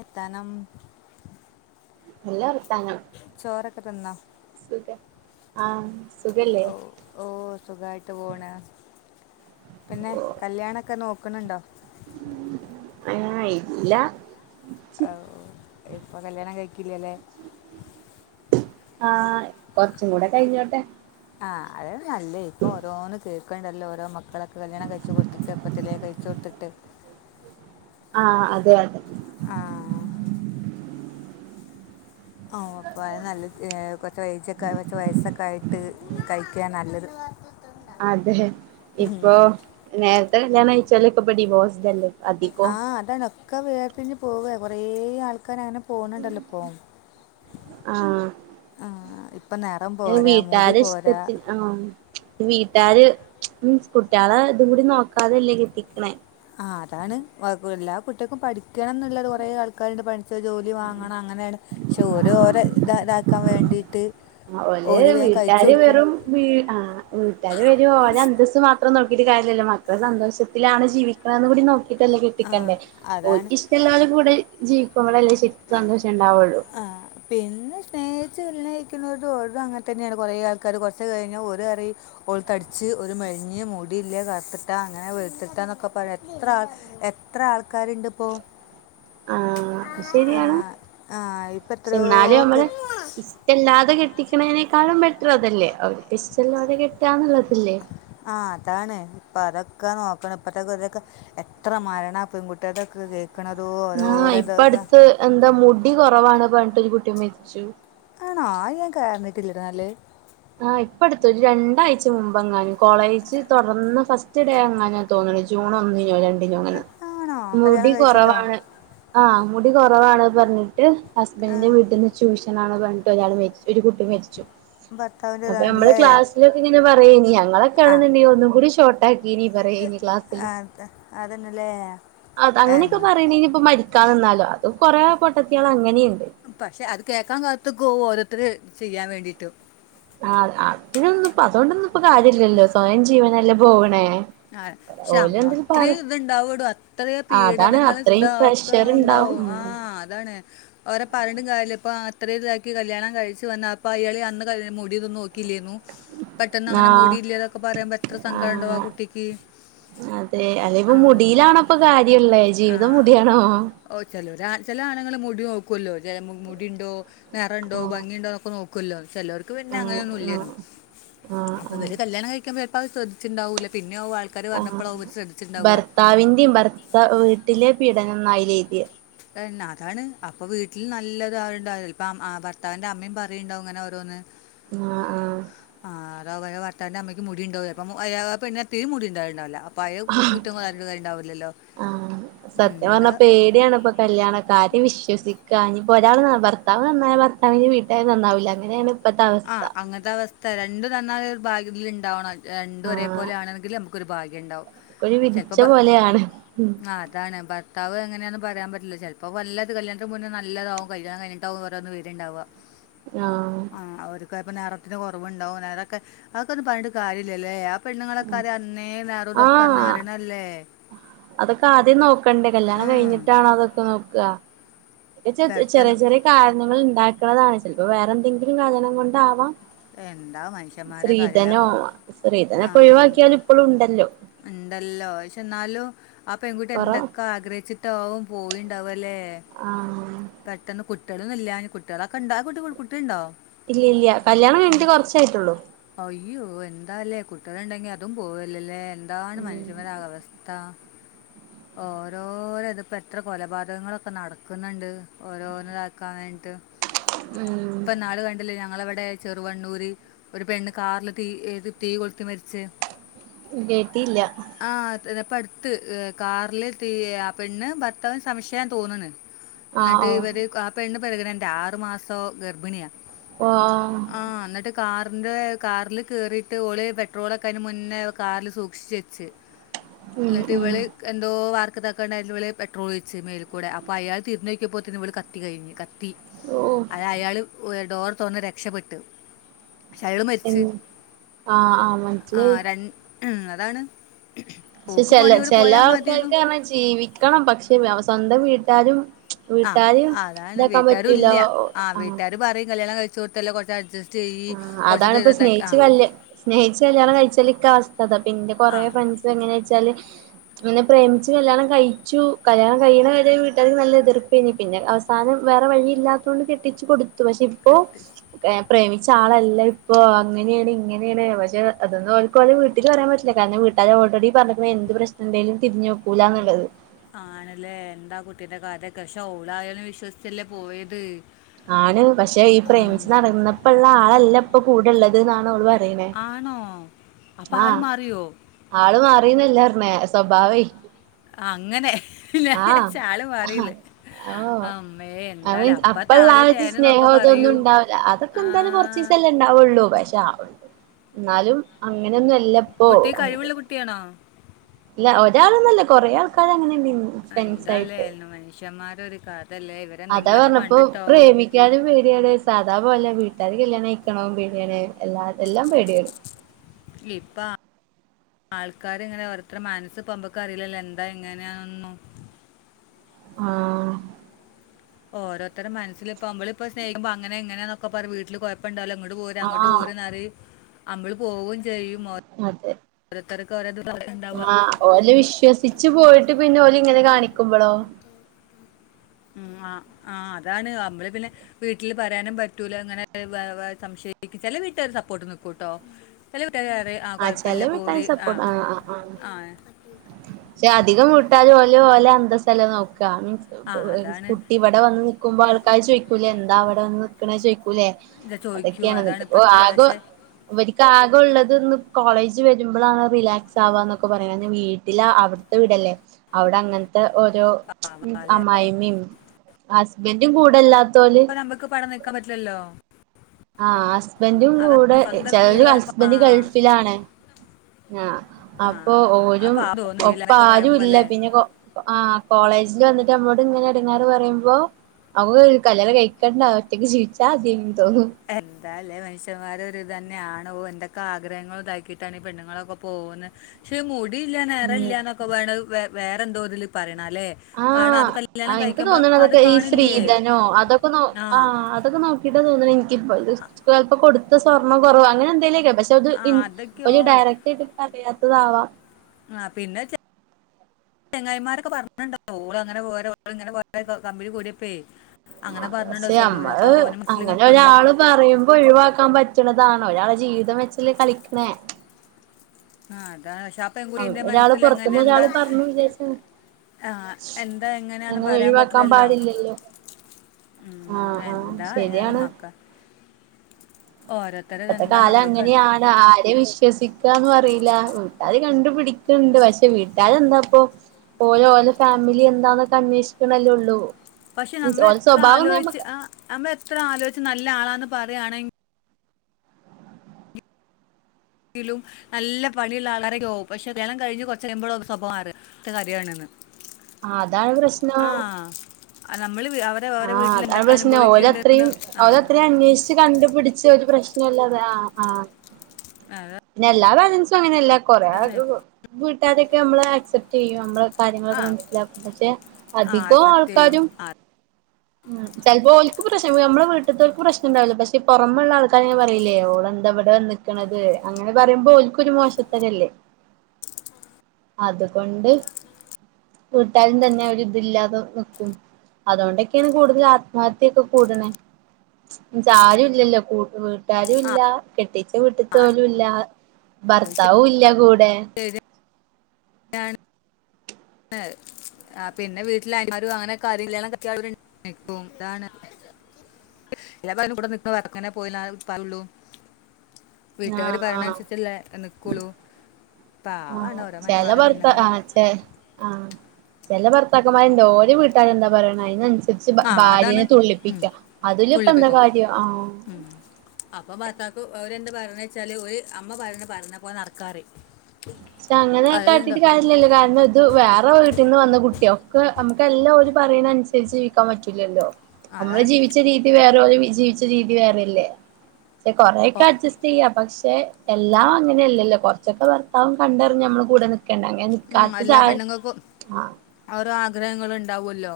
എത്തനം [unintelligible] ചോറൊക്കെ തിന്നോ സുഖം ആഹ് സുഖല്ലേ ഓ ഓ സുഖായിട്ട് പോണ് പിന്നെ കല്യാണക്കെ നോ ക്കുന്നോണ്ടോ ഏ ഇല്ല അവു ഇപ്പം കല്യാണം കഴി ക്കില്ലാലെ ആഹ് കൊറച്ചുക്കൂടെ കഴിഞ്ഞോട്ടെ ആഹ് അത് യല്ലേ ഇപ്പൊ ഓരോന്ന് കേ ക്കണ്ടല്ലോ ഓരോ മക്കളക്കെ കല്യാണം കഴിച്ചു കൊടുത്ത് ചെറുപ്പത്തിലേ കഴിച്ച് കൊട്ത്തിട്ട് ആഹ് അതെ അതെ ആഹ് ഓഹ് അപ്പൊ അത് നല്ലത് കൊറച്ച് വയസൊക്കെ കൊറച്ച് വയസ്സൊക്കെ ആയിട്ട് കഴിക്കാ നല്ലത് അതെ ഇപ്പൊ ഉം. നേര [unintelligible] ല്യാണയിച്ചാല് ഇപ്പോ ഡിവോസ്ട് അല്ലെ ആഹ് അതതൊക്കെ വേർപിരിഞ്ഞ് പോവ കുറേ ആൾക്കാരങ്ങനെ പോണണ്ടല്ലോപ്പം ആഹ് ഇ വീട്ടാര ഇഷ്ടത്തിന് ആഹ് വീട്ടാര് മ്മ് കുട്ട്യാളെ ഇതുകൂടി നോക്കാതെല്ലേ കെട്ടിക്ക്ണെ ആഹ് അതാണ് എല്ലാ കുട്ട്യാക്കും പഠിക്കണം ന്നുള്ളത് കുറെ ആൾക്കാര്ണ്ട് പഠിച്ച് ജോലി വാങ്ങണം അങ്ങനെയാണ് പക്ഷെ ഓര് ഓരേ ത് ഇതാക്കാൻ വേണ്ടിട്ട് ആഹ് ഓല് വീട്ടാര് വെറും വീ ആഹ് വീട്ടാര് വെരു ഓലെ അന്തസ്സ് മാത്രം നോക്കി ക്കീട്ട് കാര്യല്ലല്ലോ മക്കള് സന്തോഷത്തിലാണ് ജീവിക്കണന്ന് കൂടി നോ ക്കീട്ടല്ലെ ആ കെട്ടിക്കണ്ടെ അതാണ് ഓല്ക്ക് ഇഷ്ടല്ലാലൂടെ കൂടെ ജീവിക്കുമ്പളല്ലെ ശെരിക്കും സന്തോഷ ആഹ് പിന്നെ സ്നേ ഹിച്ച് കല്യാണം കയിക്കുന്നത് ഓര്തും അങ്ങനെ തന്നെയാണ് കൊറെ ആൾക്കാര് കൊറച്ച് കഴിഞ്ഞ് ഓലറിം ഓൾ തടിച്ച് ഓല് മെലിഞ് ആഹ് അത് ശരിയാണ് ആ ഇപ്പം എത്രയോ പക്ഷെന്നാലും നമ്മള് കെ- ഇഷ്ടല്ലാ അത് കെട്ടിക്കണെനേക്കാളും ബെറ്റർ അതല്ലേ അവർക്ക് ഇഷ്ട്ടോള്ളൊരെ കെട്ടാന്ന്ള്ളത് ആഹ് അതാണ് അപ്പൊ അതൊക്കെ നോക്കണം ഇപ്പഴത്തേ [unintelligible] എത്ര മരണാ പെൺകുട്ട്യടേക്കെ കേക്ക് ആഹ് ഇപ്പ അട്ത്ത് എന്താ മുടി കൊറവാണ് പെ പെൺകുട്ടി മരിച്ചു ആണോ അത് ഞാൻ കേറ്ണിട്ടില്ലട്ടോന്നാല് ആഹ് ഇപ്പട്ത്ത് ഒരു രണ്ടാഴ്ച മുമ്പങ്ങാനും കോളേജ് തോറന്ന് ഫസ്റ്റ് ഡേ എങ്ങാനാ തോന്ന്ണ് ജൂൺ ഒന്നിനോ ര ആ, ണ്ടിനോന്ന്ണ്‌ ആണോ മുടി കല്യാണം കഴിച്ചിട്ടോ കൊറവാണ്. ആ മുടി കൊറവാണ് പറഞ്ഞിട്ട് ആ ഹസ്ബൻഡിന്റെ വീട്ടിന്ന് ചൂഷണാണ് പറ ഞ്ഞ്ട്ടൊരാൾ മരി ഒരു കുട്ടി മരിച്ചു ഭർത്താവിൻ്റെ അപ്പൊ നമ്മള് ഇതാണ്ടല്ലേ ക്ലാസിലൊക്കെങ്ങനെ പറയേനി ആ ഞങ്ങളൊക്കാണ്‌ന്ന്ടെങ്കി ഒന്നും കൂടെ ഷോ ക്കിനി പറയേനീ ക്ലാസില് ആ, അത് അതന്നല്ലേ അത് അങ്ങനെയൊക്കെ പറയണെനിപ്പോ മരിക്ക ക്കാ നിന്നാലോ അതും കൊറേ പൊട്ടത്തിയൾ അങ്ങനേനി പക്ഷെ അത് കേൾക്കാൻ കാത്തുക്കോ ഓരോരുത്തർ ചെയ്യാൻ വേണ്ടീട്ട് ആ അതിനൊന്നുപ്പം അതോണ്ടൊന്നും പ്പം കാര്യല്ലല്ലോ സ്വയം ജീവന് ല്ല പോവണേ ആഹ് പക്ഷേ ഓല് അങ്ങ എന്തേലും അത്രിം പറ ഇത് ഇണ്ടാവടോ അത്തറീം ആഹ് അതാണ് പീഡനങ്ങള് അത്രയും പ്രഷർ ഇണ്ടാവും ഇതാക്ക്നുണ്ടാവും ആഹ് അതാണ് ഒരേ പറഞ്ഞ്ട്ടും കാര്യല്ല ഇപ്പം അത്തറീം ഇതാക്കി കല്യാണം കഴിച്ച് വന്ന് അപ്പ അയാള് അന്ന് കര് മുടി ഇതൊന്നും നോക്കില്ലേരുന്നു പെട്ടെന്നങ്ങനെ ആഹ് മുടിയില്ലാതൊക്കെ പറയുമ്പോ എത്ര സങ്കടണ്ടാവും ആ ആഹ് കു അതെ ആ അല്ലേപ്പം മുടിയിലാണോ ഇപ്പൊ കാര്യങ്ങള് ആ ജീവിതം മുടിയാണോ ടി നോക്കുവല്ലോ ചെലെ മു മുടിണ്ടോ നെറണ്ടോ ആഹ് ഭംഗിണ്ടോ ഒക്കെ നോ ക്കൊല്ലോന്ന് ചിലവർക്ക് പിന്നെ ആഹ് അങ്ങനെയൊന്നും ആഹ് ഇല്ലായിരുന്നു ആഹ് അപ്പോ ആഹ് ഇവര് കല്യാണം കഴിക്കുമ്പോ എ അത് ശ്രദ്ധിച്ചിറ്റിണ്ടാവൂലേ ആ ഭർത്താവിന്റെയും ഭർത്താവ് വീട്ടിലെ പീഡനന്നായി. [unintelligible] അതന്നെ അതാണ് അപ്പോ വീട്ടിൽ നല്ലത് ആരുണ്ടാവാ അപ്പ ഭർത്താവിന്റെ അമ്മയും പറയുണ്ടാവും ഇങ്ങനെ ഓരോന്ന് ആഹ് ആഹ് ആഹ് അത് അവ ഭർത്താവിന്റെ അമ്മയ്ക്ക് മുടി ഉണ്ടോ അപ്പോ [unintelligible] മുടി ഉണ്ടാവലുണ്ടാവല്ലോ ആഹ് ഉം, സത്യം എന്താ പറഞ്ഞാ പേടിയാണിപ്പോ കല്യാണം കാര്യം വിശ്വസി ക്കാ ഇനി ഇപ്പോ ഒരാൾ ഭർത്താവ് നന്നായാ ഭർത്താവിന്റെ വീട്ടുകാര് നന്നാവില്ല അങ്ങനെയാണ് ഇപ്പത്തെ അവസ്ഥ ആഹ് അങ്ങനത്തെ അവ സ്ഥ രണ്ടും നന്നാകാൻ ഭാഗ്യം ഇതിൽ ഇണ്ടാവണം. രണ്ടും ഒരേ ആഹ് പോലെ ആണെങ്കിൽ നമു ക്കൊരു ഭാഗ്യം ഉണ്ടാവും. ഒരു വിധിച്ച ചിലപ്പോൾ പോലെയാണ്. [unintelligible] എങ്ങനെയാന്ന് പറയാൻ പറ്റില്ല ചിലപ്പോ നല്ലത് കല്യാണത്തിന് മുന്നേ നല്ലതാവും കല്യാണം കഴിഞ്ഞിട്ടാവും ഓരോന്ന് വെരുണ്ടാവുക. ആഹ് ആഹ് അവർക്ക് ഇപ്പം നിറത്തിന് കുറവുണ്ടാകും അതൊക്കെ അതൊക്കെ ഒന്നും പറഞ്ഞിട്ട് കാര്യമില്ലല്ലേ? പെണ്ണുങ്ങളൊക്കെ അ അന്നേ നെറം ഇതൊക്കന്ന് ആഹ് അറിയണല്ലേ? അതൊക്കെ ആദ്യം നോക്കണ്ടേ കല്യാണം ഉം. കഴിഞ്ഞിട്ടാണ അതൊക്കെ നോ ആഹ് [unintelligible] ചെറിയ പെട്ടെന്ന് ചെറിയ കാരണങ്ങളി ണ്ടാക്കണതാണ് ചിലപ്പോൾ വേറെ എന്തെങ്കിലും കാരണം കൊണ്ടാവാം, എന്താ മനുഷ്യന്മാരെ കാര്യലെ സ്ത്രീധനോ സ്ത്രീധനൊക്കെ ആഹ് ഒഴിവാക്കിയാൽ ഇപ്പളും ഉണ്ടല്ലോ ഉണ്ടല്ലോ എന്നാലു ആ പെൺകുട്ടി കൊറ എന്തൊക്കെ ആഗ്രഹിച്ചിട്ടാവും പോയിണ്ടാവാ ലേ ആഹ് പെട്ടെന്ന് കു കുട്ടികളില്ലാഞ്ഞ കുട്ടികളൊക്കെയുണ്ടായ കുട്ട കുട്ടി ഉണ്ടോ? ഇല്ല ഇല്ല്യ. കല്യാണം കഴിഞ്ഞിട്ട് കുറച്ചായിട്ടുള്ളൂ. അയ്യോ എന്താല്ലേ കുട്ടികള് ഉണ്ടെങ്കി അതും പോവല്ലല്ലേ. ന്താണ് ഉം മനുഷ്യന്മാരുടെ അവസ്ഥ. ഓരോര് ഇതിപ്പോ എത്ര കൊലപാതകങ്ങളൊക്കെ നടക്കുന്നുണ്ട് ഓരോന്ന് ഇതാക്കാൻ വേണ്ടിട്ട്. ഇപ്പോ ഇന്നാള് കണ്ടില്ലേ ഞങ്ങളവിടെ ചെറുവണ്ണൂര് ഒരു പെണ്ണ് കാറില് തീ ഏ തീ കൊളുത്തി മരിച്ച്. കേട്ടിയില്ല. ഇതാപ്പോടുത്ത് എടുത്ത് കാറില് തീ ആ പെണ്ണ് ഭർത്താവിനു സംശയതോന്നണ്. എന്നിട്ട് ആഹ് ഇവര് ആ പെണ്ണ് പെറുഗ്നന്റ് ആറു മാസോ ഗർഭിണിയാ. ഓഹ് ഓഹ് ആഹ് എന്നിട്ട് കാ റിന്റെ കാറിൽ കേറിട്ട് ഓള് പെട്രോളൊക്ക അതിന് മുന്നേ കാറില് സൂക്ഷിച്ച് വെച്ച്. ഉം ഇല്ലട്ട് ഉം ഇവള് എന്തോ വാർത്ത [unintelligible] പെട്രോലോഴിച്ച് മേൽ. കൂടെ അപ്പോ അയാൾ തിരിഞ്ഞു നോക്കി ഇപ്പോത്തേക്ക് ഇവൾ കത്തി കഴിഞ്ഞ് കത്തി ഓഹ് ത്തി അത് അയാള് ഉയെ ഡോർ തുറന്നിട്. രക്ഷപ്പെട്ടു. എ ആഹ് ആഹ് മനസിലായി. ഉം അതാണ്. പക്ഷെ ഓക്ക് പോണി ചില ഇവിടെ ചില പോയാൽ മതിയെന്നു ആൾക്കാർക്ക് പറാ ജീവിക്കണം പക്ഷെ സ്വന്തം വീട്ടിൽ. എല്ലാരും. ആഹ് അതാണ് വീട്ടുകാരും ഇല്ല്യാ ആഹ് അങ്ങനെ വീട്ടുകാര് പറയും കല്യാണം കഴി ചൂർത്തെല്ല കെറച്ച് അഡ്ജസ്റ്റ്. ചെയ്യ് ആ അതാണ് കുറച്ച് ഇപ്പോ ഇതാക്കി ആ സ്നേഹിച്ച് കല്യാ സ്നേഹിച്ച് കല്യാണം കഴിച്ചാലിക്കെ അവസ്ഥ ഇതാ പിന്നെ ആ കൊറെ ഫ്രണ്ട്സ് എങ്ങനെയൊ ന്നാല് അങ്ങനെ പ്രേമിച്ച് കല്യാണം കഴിച്ചു കല്യാണം കഴിയണ വരെ വീട്ടുകാർക്ക് നല്ല എതിർപ്പേരുന്നു പിന്നെ അവസാനം വേറെ വഴി ഇല്ലാത്തത കൊണ്ട് കെട്ടിച്ചു കൊടു ത്തു പക്ഷേ ഇപ്പോ. എട്ട് [unintelligible] പ്രേമി ച്ചാ ആളല്ല ഇപ്പോ അങ്ങനെയാണ് ഇങ്ങനെയാണ് പക്ഷേ അതൊന്നു ഓൾ ക്ക് വീട്ടിൽ പറയാൻ പറ്റില്ല കാരണംവീ ട്ടാര് ഓൾറെഡി പറഞ്ഞക്കണ് എന്ത് പ്രശ്നം ഉണ്ടേലും തിരിഞ്ഞു നോക്കൂലന്നുള്ളത്. ആണല്ലേ എന്താ കുട്ടീന്റെ കഥ ഒക്ക പക്ഷെ ഓളയാളെ വിശ്വസിച്ചല്ലേ പോയത് ആണ് പക്ഷെ ഈ ആ പ്രേമിച്ചച്ച് നടന്നപ്പോ ഉള്ള ആളല്ല ഇപ്പൊ കൂടെള്ള [unintelligible] ആണോ അപ്പൊ ആഹ ആള് മാറിയോ? ആള് മാറീ മാറീ ന്നല്ലന്നേ സ്വഭാവേ അങ്ങനെ ഞാൻ വിചാരിച്ച് ആള് ആഹ മാറീന്ന്. അമ്മേ! എന്താല്ലേ മീൻസ് അപ്പ ഉള്ള താല് ആച്ച് സ്നേഹം തേന്ന്നൊക്കെ അതൊന്നും പറയും. ഉണ്ടാവില്ല അതൊക്കെ ആ. എന്തായാലും കുറച്ചു ദി സല്ലേ ഉണ്ടാവുള്ളൂ പക്ഷേ ആള്ളൂ എന്നാലും അങ്ങനെയൊന്നും അല്ലപ്പോ കുട്ടി അങ്ങനെ കഴിവുള്ള കുട്ടിയാണോ? ഇല്ല ഒരാൾഒ ന്നല്ല കൊറെേ ആൾക്കാര അങ്ങനെ എന്താലേന്ന് മനുഷ്യന്മാർ ഒരുകാര്യം അതാ പറഞ്ഞപ്പോ പ്രേമിക്കാനും പേടിയാണ് സാദാ പോല വീട്ട ഇ അത് കല്യാണം കഴിക്കാൻ പേ ടി യാണ് എല്ലാ എല്ലാം പേടിയാണ് ആൾക്കാാര് ഇങ്ങനെ ഓരോരുതരുടെ മനസ് പൊനമുക്ക് അറിയില്ലല്ലോ എന്താ ഇങ്ങനെയാണൊന്നു ആഹ ഓരോരുതരുടെ മനസ്സിൽ ഇപ്പോ നമ്മൾ ഇപ്പോ സ്നഹിക്ക്മ്പോ അങ്ങനങ്ങനന്നൊക്കെ പറഞ്ഞു വീട്ടില് കുഴപ്പുണ്ടല്ലോ അ ങ്ങോ ട്ടു പോര അങ്ങോട്ട് പോര ആഹ് എന്ന നമ്മള് പോകും ജയ മോ ഓരോത്തർക് ക്ക് ആഹ ഓല വിശ്വസിിച്ചച്ച് പോയിട്ട് പിന്നെ ഓല ഇങ്ങനെ കാണിക്ക കുബളോ ആ ആ അതാണ് നമ്മൾ പിന്നെ വീട്ടിൽ പറയാനും പറ്റൂല അങ്ങനെ സംശയിക്ക ചില വീട്ടിലരു സപ്പോർട്ട് നിൽക്കൂ കേട്ടോ ചില ഇട്ടയറെ ആ ആഹ് ചെല കുഴപ്പില്ല വീട്ടാര് പോൂര് ആ സപ്പോർട്ട് ആഹ് ആഹ് ആഹ് ആ പക്ഷെ അധികം വി ട്ടാല് പോലെ പോലെ എന്ത ചിലല നോക്കും ആ [inaudible] ഒരു അതാണ് കുട്ടി ഇവിടെ വന്ന് നിക്കുമ്പോ ആൾക്കാർ ചോദിക്കൂല എന്താ അവിടെ വന്ന് നക്കണ ചോദിക്കൂലേ ഇത് ചോദിക്കൂ അതൊക്കെയാണ്. അതാണ് അപ്പ ഇപ്പത്തെ ആോ പക്ഷെ അവർ ക്ക് ആക ഉള്ളത് കോളേജ് വരുമ്പോാണ് റിലാക്സ് ആവാന്നൊക്കെ പറയുന്നതവീട് വീട്ടില അവിടത്തെ വീടല്ലേ അവിടെ അങ്ങന ഓരോ പാവാലേ അമായി്അമ്മ യും ഹസ്ബന്റും കൂടെല്ലാം അപ്പ നമുക്ക് പടം നിൽക്കാൻ പറ്റില്ലല്ലോ ആ ഹസ്ബൻഡും കൂടെ അതാണ് സ്വന്തം ചെലര് വീട് പോലെ പാ- ഹസ്ബൻഡ് ഗൾഫിലാണ് ആ ആ ആ അപ്പൊ ഓരും അപ്പൊ തോന്നില്ല ഒപ്പ എന്നൊക്കെ ആരുല്ല പറയുമ്പോലെ പിന്നെ ആ കോളേജിൽ വന്നിട്ട് നമ്മോട് ഇങ്ങനെ ടങ്ങേർ പറയുമ്പോ നമ്മക്ക് കല്യാണം കഴിക്കണ്ട ഒറ്റയ്ക്ക് ചീവിച്ചാ തിയെന്ന് തോന്നും എന്താലേ മനുഷ്യന്മാരൊരിതെന്നാണ് എന്തൊക്കെ ആഗ്രഹങ്ങൾ ഇതാക്കിയിട്ടാണ് പെണ്ണുങ്ങളൊക്കെ പോന്ന് പക്ഷെ മു ടില്ല ഉം നെറല്ലന്നൊക്കെ പറെണ് വേറെന്തോതിൽ പറ ആ എനിക്ക് തോന്ന്ണെ അത് അതൊക്കെ ഈ കാണില്ലേ ശ്രീധനോ അതൊക്കെ നോ ആ അതൊക്കെ നോക്കിട്ടാ തോന്ന്ണെ ഇ പ്പോം കൊടുത്ത സ്വർണ്ണം കൊറവോ അങ്ങനെന്തെങ്കിലേക്കും പക്ഷെ അത് ആ ഇൻ അതൊക്കെയോ ഒരു ഡയറക്ട് ആയിട്ട് പറയാ അതാവാ ആ പിന്നെ ചെ ചെങ്ങായിമാരൊക്കെ പറഞ്ഞിട്ടുണ്ടാവും ഓള് അങ്ങനെ പോര ഇങ്ങനെ പോര കമ്പനി കൂടിയപ്പെ പക്ഷേ ഞമ്മള് അങ്ങനെ കിട്ടുണ്ടോ ഒരാള് പറയുമ്പോ ഒഴിവാക്കാൻ പറ്റണതാണോ ഒ ജീവിതം വേ ച്ച് ലെ കളിക്കണേ ആ താണ് ക്ഷെ അ പെൺകുട്ടീടെ അങ്ങനെ ഒരാള് മനസ്സില് എങ്ങനെ പുറത്തുന്ന് എന്താ ഒരാള് പറഞ്ഞു വിചാരിച്ച ആ എന്താ എങ്ങനെയന്ന് അങ്ങനെ പറയാൻ ഒഴിവാക്കാൻ പറ്റില്ലല്ലോ പാടില്ലല്ലോ ഉം ആഹ് ആഹ് എന്താ ആയാലും ശരിയാണ് മക്ക ഓരോരുത്തരത് ഇപ്പത്തെ എന്താ കാലം നമുക്കല്ല അങ്ങനെയാണ് ആരേം വിശ്വസ ന്നും അറിയില്ല വീട്ടാര് കണ്ട് പിടിക്ക്ണ്ട് പക്ഷെ വീട്ടാരെന്താപ്പൊ ഓര് ഓലോ ഫാമിലി എന്താന്നൊക്കെ അന്വേഷിക്കണല്ലോള്ളൂ പക്ഷെ നമ്മൾ എത്ര ആലോചിച്ച് ആ നമ്മൾ എത്ര ആലോച്ച് നല്ല ആളാന്ന് പറാണെങ്കി ങ്കിലും നല്ല പണിയുള്ള ആളരൊക്കെ ആവും പക്ഷെ കല്യാണം കഴിഞ്ഞ് കുറച്ച്റിയുമ്പള ഓലെ സ്വഭാവം മാറാ ത്തെ [unintelligible] ആ അതാണ് പ്രശ്നം നമ്മൾ അവരെ അവരെ ആ വീട്ടിൽ അതാണ് എന്തൊക്കെ പ്രശ്നം ഓരത്രയും അനുഭവിക്കുന്നുണ്ടെന്ന് ആ ഓരത്രയും അന്വേഷിച്ച് കണ്ടു പിടിച്ച് ഒരു പ്രശ്ന നല്ലത് ആ ആ [unintelligible] [unintelligible] അങ്ങനെല്ല [unintelligible] [unintelligible] അതാണ് ക്കെ നമ്മളെ അക്‌സെപ്റ് ചെയ്യും നമ്മള് ആ കാര്യങ്ങളൊക്കെ മനസ്സിലാക്കും പക്ഷെ ആ അധികം അക്സെപ്റ്റ് ചെയ്യും ആൾക്കാരും ആ ഉ ചെലപ്പോ ഓല്ക്ക് പ്രശ്നം നമ്മുടെ വീട്ട്ത്തോൽക്ക് പ്രശ്നം ഇണ്ടാവൂല്ല പക്ഷെ പൊറമെള്ള ആൾക്കാര്ങ്ങനെ പറയൂല്ലേ ഓള് എന്താ ഇവിടെ വന്ന്ക്ക്ണത് അങ്ങനെ പറയുമ്പോ ഓൽക്കൊരു മോശത്തരല്ലേ [unintelligible] കൂടുതൽ ആത്മഹത്യൊക്കെ കൂടണേ ച്ചാ ആരും ഇല്ലല്ലോ വീട്ടാരും ഇല്ല കെട്ടിച്ച അത് വീട്ട്ത്തോലുംല്ല ഭർത്താവും ഇല്ല കൂ ടെ ശരിയാണ് [unintelligible] വീട്ടുകാര് ആഹ് ആഹ് പറയഞ്ഞനുസരിച്ചല്ലേ നിക്കൊള്ളൂ പാവാണ് ആഹ് ഓരോ മ ഓരോ പെണ്ണുങ്ങള് ആ ചെല ഭർത്താക്കന്മാര്ണ്ട് ഓലെ വീട്ടാരെന്താ പറയണെ അയിനൻസ രി ആ അതാണ് ഭാര്യനെ ഉം. തുള്ളിപ്പിക്കുക അതില ഇപ്പ എന്താ തുള്ളിപ്പിക്കും കാര്യ ആ പറഞ്ഞ വെച്ചാല് ഒരു അമ്മ പറഞ്ഞഞ് പറഞ്ഞ പോല നടക്കാറ് പക്ഷെ അതിലുണ്ടോ അങ്ങനെെട്ടിട്ട് കാര്യമല്ലോ കാരണം ഇത് വേറെ വീട്ടിന്ന് വന്ന കുട്ടിയോ ന നമുക്ക എല്ലാം ഒരു പറയുന്നനുസരിച്ച് ജീവിക്കാൻ പറ്റൂില്ലല്ലോ നമ്മള് അതാണ് ജീവിച്ച രീതി വേറെ ജീവിച്ച രീതി വേറെല്ലേ പക്ഷെ കൊറെേൊക്കെ ഓ- അഡ്ജസ്റ്റ് ചെയ്യ പക്ഷെ പക്ഷെ എല്ലാം അങ്ങനെയല്ലല്ലോ കുറച്ചൊക്കെ പറ അതാവ കണ്ടറ നമ്മൾ കൂടെ ക്കണ്ടങ്ക ഉം, നിക്കാത്ത സ എല്ലാ ആഹ ആഗ്രഹങ്ങൾ ഉണ്ടാവുമല്ലോ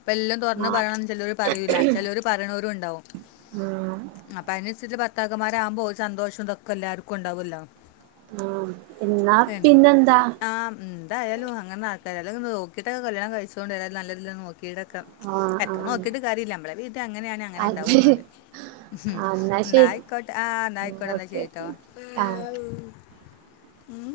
അപ്പ എല്ലാം തുറന്ന് ആഹ് പറയണംന്ന് ചിലർ പറയൂല്ല ചിലർ പറയണവരുുംണ്ടാവും ആഹ് അപ്പൊ അതിന ഭർത്തകമാരാകുമ്പോൾ സന്തോഷം ഇതൊക്കെ എല്ലാ ആർക്കും ഉണ്ടാവല്ലോ ആഹ എന്നാ പിന്നെ എന്താ ആ ഉം, എന്തായാലും അങ്ങന നാട്ട്കാരൊക്കെ നോക്കിട്ടൊക്കെ കല്യാണം കഴിച്ചോണ്ട് വര നല്ലതിനെ നോക്കി ടൊക്കെ ആഹ് എത്ര ആഹ് നോക്കിട്ട് കാര്യല്ല നമ്മളെ വീട്ട അങ്ങനെയാണ് അങ്ങനെ അത് ഇണ്ടാവൂന്നല് ഹും ആഹ് എന്നാ ശരി യിക്കോട്ട് ആ്ന്നായിക്കോട്ടഎന്നാ ഓക്കെ ശരീട്ടോ ഓക്കെ ആഹ് ഉം